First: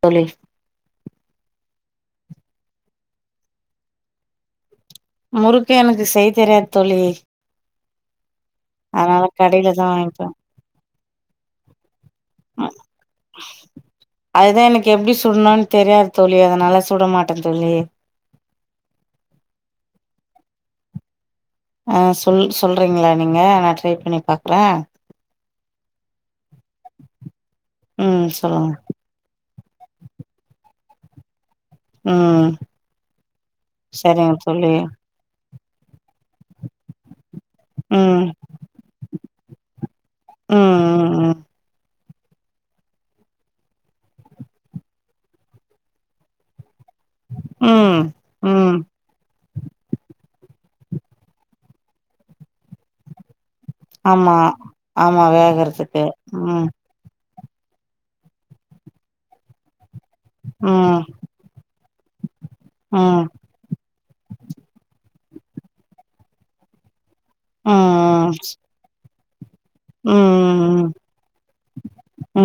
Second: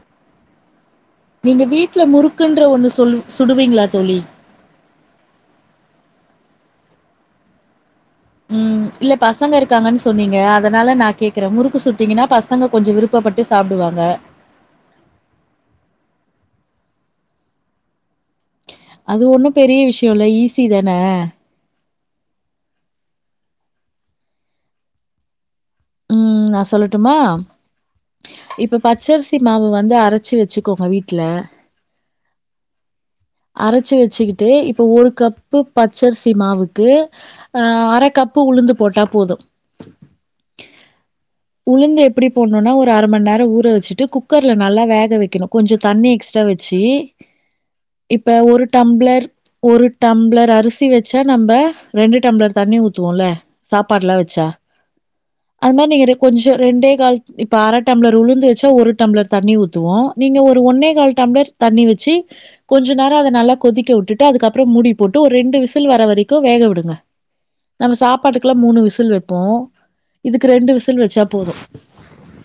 தோழி இங்க வீட்ல முறுக்குன்ற ஒன்னு சொல்லு சுடுவீங்களா தோழி முறுக்கு எனக்கு செய் தெரியாது தோழி உம் இல்ல அதனால பசங்க கடையில தா இருக்காங்கன்னு சொன்னீங்க அதனால நா கேக்குறே முறுக்கு சுட் அ அதுதா எனக்கு எப்டி சுடனுன்னு தெரியாது தோழி அது நல்லா சுடமாட்டே தோழி அது ஒண்ணு பெரிய விஷயொ இல்ல ஈஸி தானே ஆஹ் சொல் சொல்றீங்களா நீங்க நா ட்ரை பண்ணி பாக்குறே உம் நாச் சொல்லட்டுமா ம் சொல்லுங்க இப்ப பச்சரிசி மாவு வந்து அரச்சு வச்சுக்கோங்க வீட் ட்ல ம் அரச்சு சரிங்க வச்சுக்குட்டு தோழி இப்ப ஒரு கப் பு பச் சரிசி மாவுக்கு ஆ அர ம் கப்பு உளுந்து போட்டா போது ம் ம் உளுந் து எப்டி போடணும்னா ஒரு அர மண் நேரம் ஊற வச்சுட்டு குக்கர்ல நல்லா வேக வைக்கணு கொஞ்சொ தண்ணி எக்ஸ்ட்ரா வச்சு தீ ம் ம் இப்ப ஒரு ம் டம்ளர் ஒரு டம்ப்ளர் அரிசி வச்சா நம்ப ரெண்டு டம்ளர் தண்ணி ஊத்துவோல சாப்பாடுல்லா ஆமா வச்சா ஆமா அது மாரி வேகறதுக்கு நீங்க றே கொஞ்சொ ம் ரெண்டே கால் இப்ப அர டம்ளர் உளுந்து வச்சு ஒரு டம்ளர் தண்ணி ஊத்துவோ நீங்க ஒரு ஒன்னே ம் கால் டம்ளர் தண்ணி வ ச்சீ கொஞ்ச நேரொ ம் அத நல்ல கொதிக்க விட்டுட்டு அதுக்கப்புறொ மூடி போட் டு ஒரு ரெண்டு விசில் வர வரைக்கு வேக விடுங்க ம் நம்ம ம் சாப்பாட்டுக்கலா மூணு விசில் வப் போ இதுக்கு ரெண்டு ம் விசில் வச்சா போதும்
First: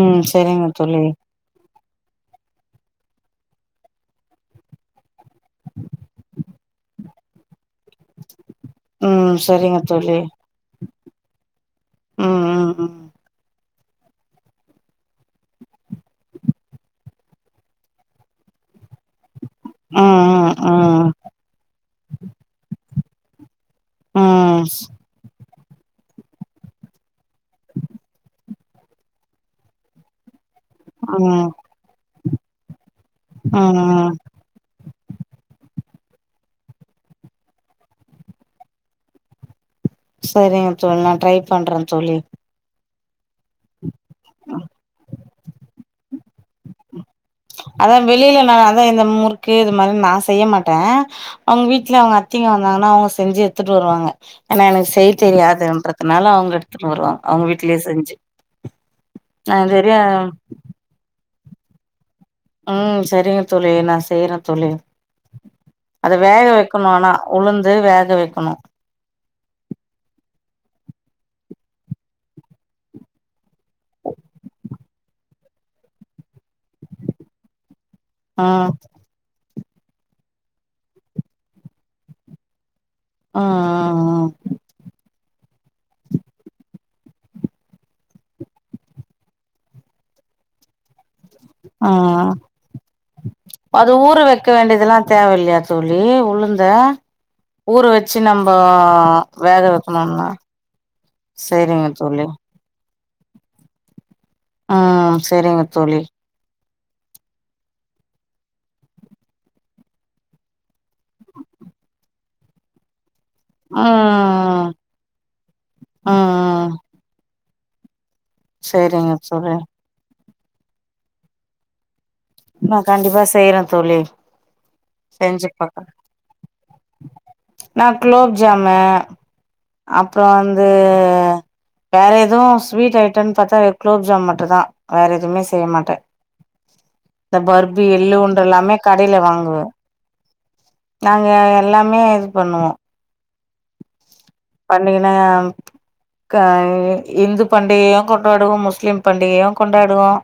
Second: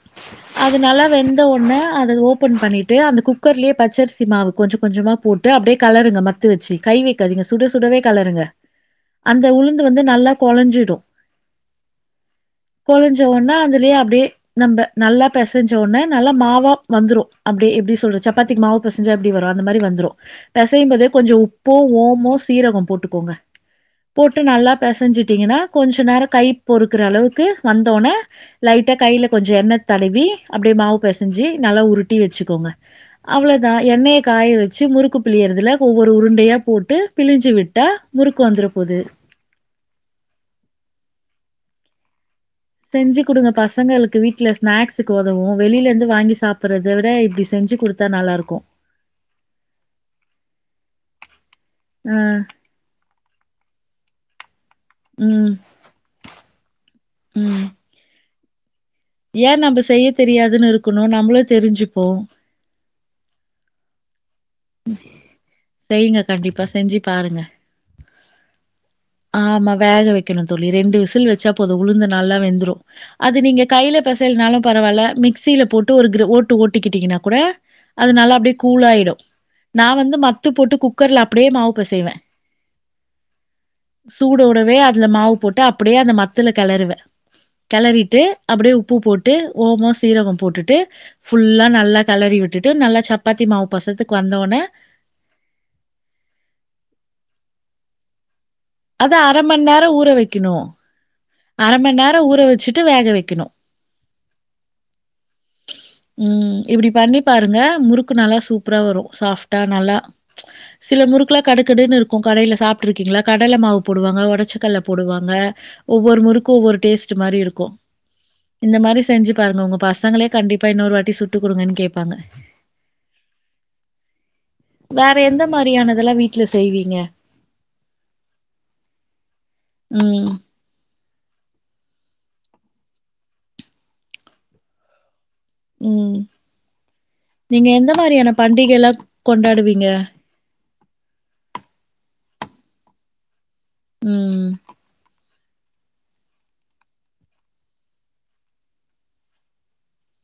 ம் சரிங்க அது தோழி நல்லா வெந்த உடனே அது ஓப்பன் பண்ணிட்டு அந்த குக்கர்லேயே பச்சரிசி மாவு கொஞ்ச கொஞ்சமா போட்டு அப்படியே களருங்க மத்து வச்சு கை வைக்காதீங்க சுட சுடவே களருங்க ம் அந்த சரிங்க உளுந்து வந்து தோழி நல்லா கொழஞ்சிடும் ம் ம் கொழஞ்ச உடனே அந்த அப்டியே அப்டியே நம்ம நல்லா பெசஞ்ச உடனே நல்லா மாவா வந்துரு அப்டி எப்டி சொல்றது சப்பாத்திக்கு மாவு பெசஞ்ச அப்படி வரு அந்த மாரி ம் வந்துரு ம் ம் பெசையும் போது ம் கொஞ்ச உப்பு ஓமம் சீரகம் போட்டு கோங்க போட்டு ம் நல்லா பெசஞ்சிட்டிங்கன்னா கொஞ்ச நேர கை பொருக்குறளவுக் கு வந்தோன லைட்டா கைல கொஞ்ச எண்ணெ தடவி அப்டியே மாவு பெசஞ்சு ம் நல்லா உருட்டி வெச்சுக்கோங்க அவ்ளோதா ம் எண்ணெய காய வச்சு முறுக் கு பிளியறதுல ஒவ்வொரு உருண்டையா போட்டு பிழிஞ்சு விட்டா முறுக்கு வந்துரபோது சரிங்க தோழி நா ட்ரை பண்ற தோழி செஞ்சு குடுங்க பசங்களுக் கு வீட்ல ஸ்நாக்ஸ்க்கு ஒ துவு வெளியிலந்து வாங்கி சாப்பறத அதா வெளியில நா அதா இந்த முறுக்கு இது மாரி நா செய்ய மாட்டே அவுங்க வீட்ல அ, அவுங்க அத்திங்க வந்தாங்கனா அவுங்க செஞ்சு எடுத்துட்டு வருவாங்க ஏனா எனக்கு செய்ய ம், தெரியாதுன்றதுனால அவுங்க எடுத்துட் வருவாங்க அவுங்க வீட்லயே செஞ்சு ஏ நா நம்ப இதுவரையு செய்ய தெரியாதுன்னு இருக்கணு நம்மளு தெரிஞ்சுப்போ ஆ சரிங்க தோழி நா செய்யற செய்ங்க கண்டிப்பா வைக்கணு செஞ்சு ஆனா பாருங்க உளுந்து வேக வைக்கணு ஆமா வேக வெக்கணு தோழி ரெண்டு வி சில் வெச்சா போது உளுந்து நல்லா வெந்துரு அது நீங்க கைல பெசைலனாலு பரவால மிக்ஸில போட்டு ஒரு க்ரு ஒரு ஓட்டு ஓட்டிக்கிட்டிங்கனா கூட அது நல்லா அப்டியே ம் கூலாயிடு நா வந்து மத்து போட்டு குக்கர்ல அப்டியே மாவுப்பெசைவே ம் ம் சூடோடவே அதுல மாவு போட்டு அப்டியே அந்த மத்துல கெளறுவ கெளறிட்டு அப்பிடியே உப்பு போட்டு ஓம சீரக போட்டுட்டு ஃபுல்லா நல்லா ம் ம் கெலறி விட்டுட்டு நல்லா சப்பாத்தி மாவு அது பசத்துக் ஊற வெக்க வேண்டிதெலா தேவயில்லியா தோழி உளுந்த ஊற வெச்சு நம் ப்பா அத வேக வெக்கணுனா அர மண்நேர ஊற வச்சுட்டு வேக வைக்கணு ஆ சரிங்க தோழி இப்டி பண்ணி பாருங்க முறுக்கு நல்லா சூப்பரா வரு சாஃப்டா நல்லா சில முறுக்லா கடுக்கடுன்னு இருக்கு கடையில சாப்ட்ருக்கீங்களா கடல மாவு போடுவாங்க ம் ஒடச்சக்கல்ல போடுவாங்க ஒவ்வொரு முறுக்கும் ம் ஒவ்வொரு டேஸ்ட மாதிரி இருக்கு இந்த மாரி சேரிங்க செஞ்சு தோழி பாருங்க உங்க பசங்களே கண்டிப்பா இன்னொரு வாட்டி சுட்டுக் குடுங்கன்னு கேப்பாங்க நான் கண்டிப்பா செய்றேன் தோழி வேற எந்த செஞ்சு பாக்கறேன் மாரியானதெல்லா வீட்ல செய்வீங்க நான் குலோப்ஜாமு ம் அப்புறம் வந்து வேற எதுவும் ஸ்வீட் ஐட்டம்னு பாத்தா குலோப்ஜாம் மட்டு தான் வேற எதுவுமே செய்ய மாட்டேன் ம் நீங்க பருப்பு எந்த மாரியான எள்ளுருண்ட எல்லாமே பண்டிகைல்லா கடைல வாங்குவேன் கொண்டாடுவீங்க நாங்க எல்லாமே இது பண்ணுவோம் ம் பண்டிகைன்னா க இந்து பண்டிகையும் கொண்டாடுவோம் முஸ்லிம் பண்டிகையும் கொண்டாடுவோம்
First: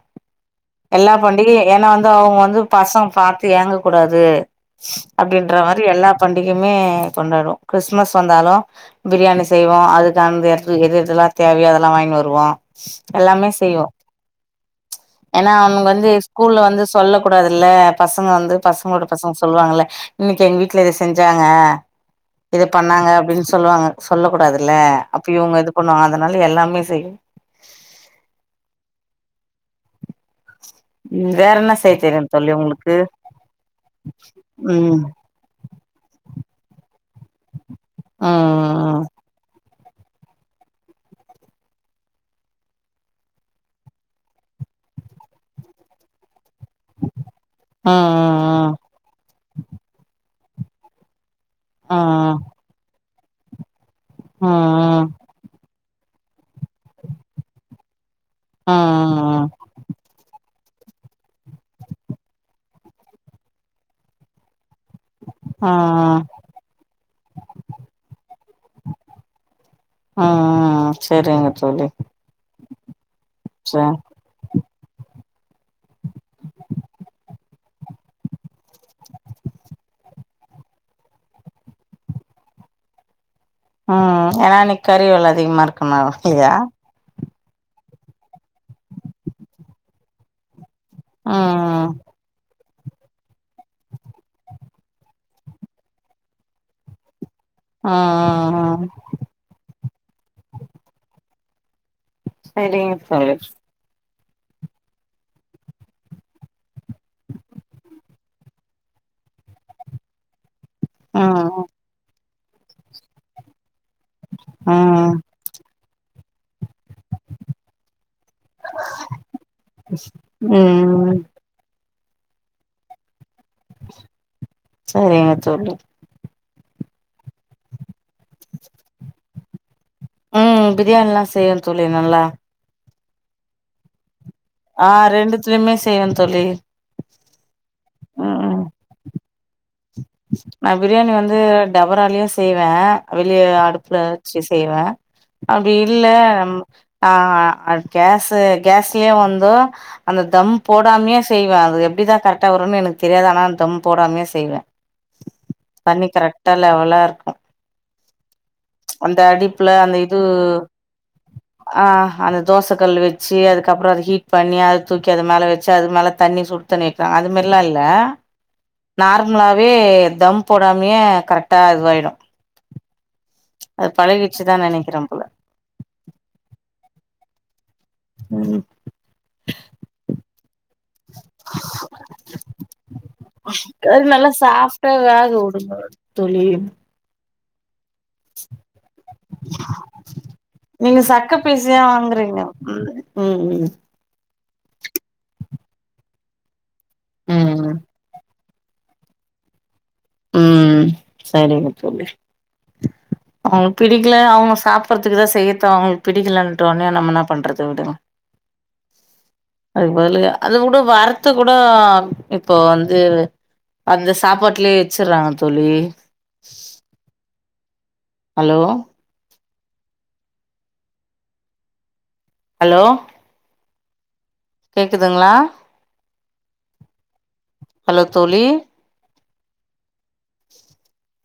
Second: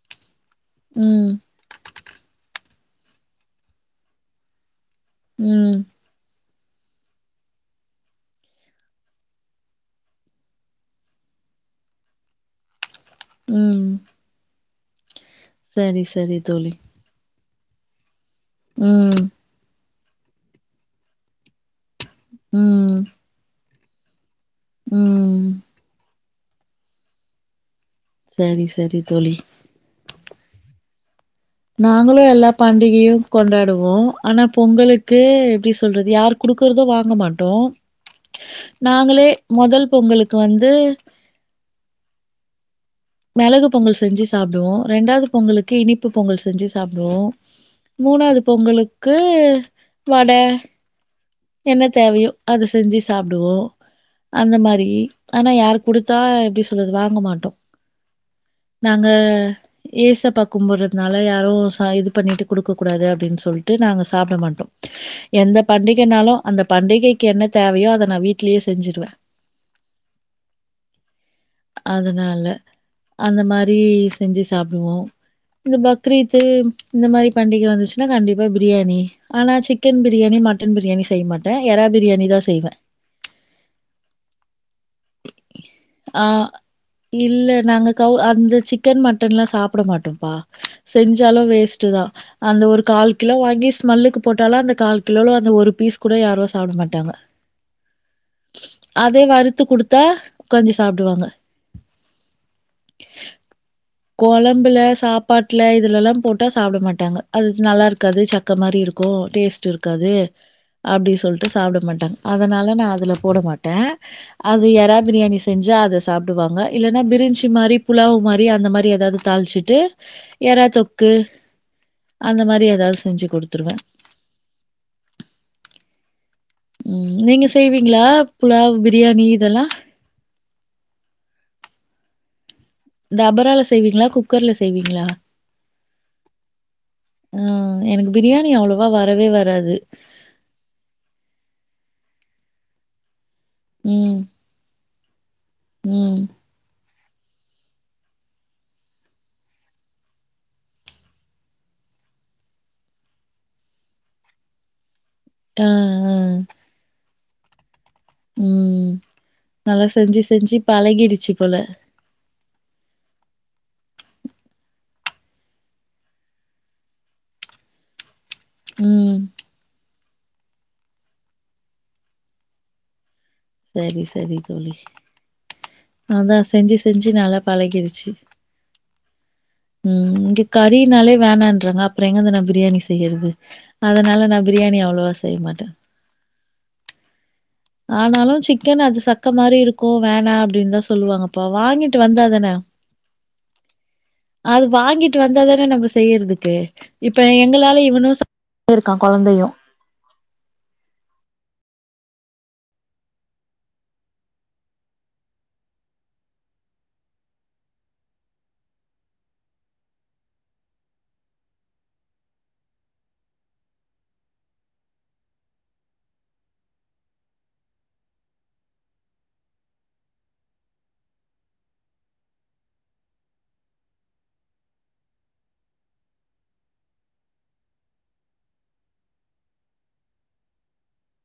எல்லா ம் பண்டிகையும் ஏன்னா வந்து அவுங்க வந்து பசங்க பாத்து ஏங்கக் கூடாது அப்டின்ற ம் மாரி எல்லாப் பண் இங்கயுமே கொண்டாடுவோம் கிறிஸ்மஸ் வந்தாலும் பிரியாணி செய்வோம் அதுக்கானது எடத்துல எததெல்லாம் தேவையோ அதெல்லாம் வாங்கினு வருவோம் எல்லாமே ம் செய்வோ ஏன்னா அவனுங்க சரி வந்து சரி ஸ்கூல்ல தோழி வந்து சொல்லக்கூடாது இல்ல பஸ் பசங்க வந்து பசங்களோட ம் பசங்க சொல்லுவாங்கல்ல இன்னைக்கு எங்க வீட்ல இத செஞ்சாங்க இது உம் பண்ணாங்க அப்டின்னு சொல்லுவாங்க சொல்லக் கூடாதுல்ல அப்ப ம் இவுங்க இது பண்ணுவங்க அத அதனால எல்லாமே செய்வேன் சரி சரி வேற என்ன செய்ய தெரியு நாங்களும் எல்லா தோழி உங்களுக்கு பண்டிகையும் கொண்டாடுவோம் ஆனா ம் பொங்கலுக்கு எப்டி சொல்றது யார் குடுக்கறதோ வாங் வாங்க மாட்டோம் ம் நாங்களே மொதல் பொங்கலுக்கு வந்து மெளகு பொங்கல் செஞ்சு சாப்டுவோ ரெண்டாவது பொங்கலுக்கு இனிப்பு பொங்கல் செஞ்சு சாப்டுவோ ம் மூணாவது பொங்கலுக்கு வட என்ன ம் தேவையோ அது செஞ்சு சாப்பிடுவோம் அந்த மாதிரி ம் ஆனா யாருக்கு குடுத்தா எப்படி சொல்றது வாங்க மாட்டோம் ம் நாங்க ஏச பக்க கும்பிடறதுனால யாரும் சாமி இது பண்ணிட்டு கொடுக்கக்கூடாது அப்படின்னு சொல்லிட்டு நாங்கள் சாப்பிட மாட்டோம் எந்த பண்டி ம் எங்கனாலும் அந்த பண்டிகைக்கு என்ன தேவையோ அதை வீட்டு ம் ம் சரிங்க தோழி அதனால அந்த மாதிரி செரி செஞ்சு சாப்பிடுவோம் இந்த பக்ரீத்து இந்த மாதிரி பண்டிகை வந்துச்சுன்னா கண்டிப்பா பிரியாணி ஆனா சிக்கன் பிரியாணி மட் சிக்கன் பிரியாணி செய்ய மாட்டேன் எறா பிரியாணி தான் செய்வேன் ம் ம் ஏன்னா அன்னைக்கு கறிவில அதிகமா இருக்குமே ஆ அப்படியா இல்ல நாங்க கவு அந்த சிக்கன் மட்டன் எல்லாம் சாப்பிட மாட்டோம்பா செஞ்சாலும் ம் வேஸ்ட்டு தான் அந்த ஒரு கால் கிலோ வாங்கி ஸ்மெல்லுக்கு போட்டாலும் அந்த கால் கிலோ அந்த ஒரு பீஸ் கூட யாரோ சாப்பிட மாட்டாங்க ஆ ஆ ஆ த கொஞ்ச சாப்பிடுவாங்க செரிங்க தோழி குழம்புல சாப்பாட்டுல இதுலெலாம் போட்டால் சாப்பிட மாட்டாங்க அது நல்லா இருக்காது சக்க மாதிரி இருக்கும் டேஸ்ட் இருக்காது அப்படின்னு சொல்லிட்டு ம் சாப்பிட மாட்டாங்க அதனால நான் அதில போட மாட்டேன் அது எறா ம் பிரியாணி செஞ்சா அதை சாப்புட்டுவாங்க இல்லைன்னா பிரிஞ்சு மாதிரி புலாவு் மாதிரி அந்த மாதிரி ஏதாவது தாழிச்சுட்டு ஏறாத்தொக்கு ம் அந்த மாதிரி ஏதாவது செஞ்சு கொடுத்து சரிங்க சொல்லு ம் நீங்க செய்வீங்களா புலாவ் பிரியாணி இதெல்லாம் ம் பிரியாணி எல்லாம் செய்வே தோழி நல்லா டபரால செய்வீங்களா குக் ஆ ரெண்டுத்துலயுமே செய்வேன் தோழி அ எனக்கு ம் பிரியாணி ம் அவ்வளவா வரவே வரா வராது நா பிரியாணி வந்து டபராலியே செய்வே வெளியே அடுப்பல ம். வச்சி செய்வே அப்படி இல்ல ம். ஆ அது கேஸ்சு கேஸ்லயே வந்து அந்த தம் போடாமையே செய்வே அது எப்படிதா கரெக்டா வரும்னு எனக்கு தெரியாது ஆனா தம் போடாமையே செய்வே அ, தண்ணி அ. கரெக்டா லெவலா இருக்கு ம் அந்த அடிப்புல நல்லா அந்த இது செஞ்சு செஞ்சு பழகிடுச்சு போல ஆ அ தோச கல்லு வச்சு அதுக்கப்ரோ அது ஹீட் பண்ணி அத தூக்கி அது மேல வச்சு அது மேல தண்ணி சுடுத்தண்ணி வெக்கோ அது மாரிலா இல்ல ம் நார்மலா ஏ தம் போடாமயே கரெக்டா இதுவாயிடு அது சரி சரி பழகிடுச்சுதா தோழி நெனைக்கிறே போல அதா செஞ்சு செஞ்சு நல்லா பழகியிருச்சு சு ம் உம் இங்க கறினாலே வேணான்றாங்க அப்றோ எங்கந்த நா பிரியாணி செய்யறது அது அதனால நல்லா நா பிரியாணி சாஃப்டா அவ்ளவா வேக செய்ய மாட்டே விடுங்க தோழி ஆனாலு சிக்கன் அது சக்க மாரி இருக்கு வேணா அப்படின்னு தா நீங்க சக்க சொல்லுவாங்கப்பா பீஸயா வாங்கிட்டு வந்தா வாங்குறீங்க தானே ம் ம் அது வாங்கிட்டு வந்தா இது நம்ம செய்யறதுக்கு இப்ப ம் எங்களால இவனும் இருக்கா குழந்தையு உம் சரிங்க தோழி அவ பிடிக்கல அவங்க சாப்படுறதுக்குதா செய்யறத அவங்க பிடிக்கலன்றாங்க நம்ம என்ன பண்றத விடுங்க அதுக்கு மொதல்லையே அது கூட வார்த்த கூட இப்போ வந்து அந்த சாப்பாட்டுலயே வச்சுறலா தோழி ஹலோ ஹலோ கேக்குதுங்களா ஹலோ தோழி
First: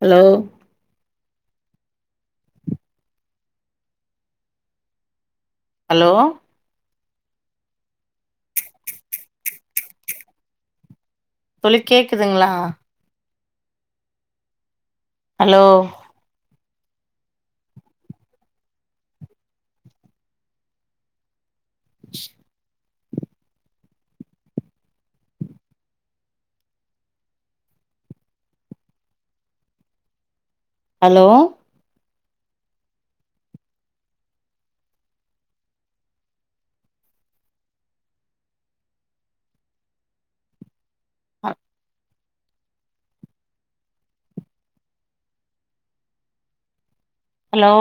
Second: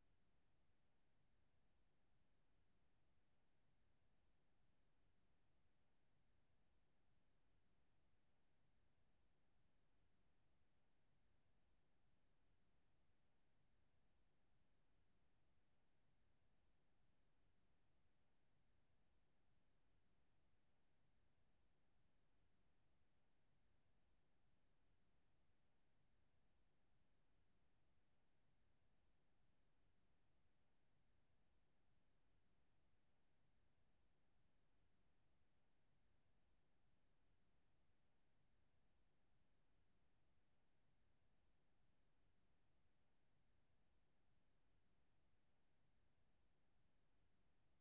ஹலோ ஹலோ தோழி கேக்குதுங்களா ஹலோ ச்சு ஹலோ ஆ ஹலோ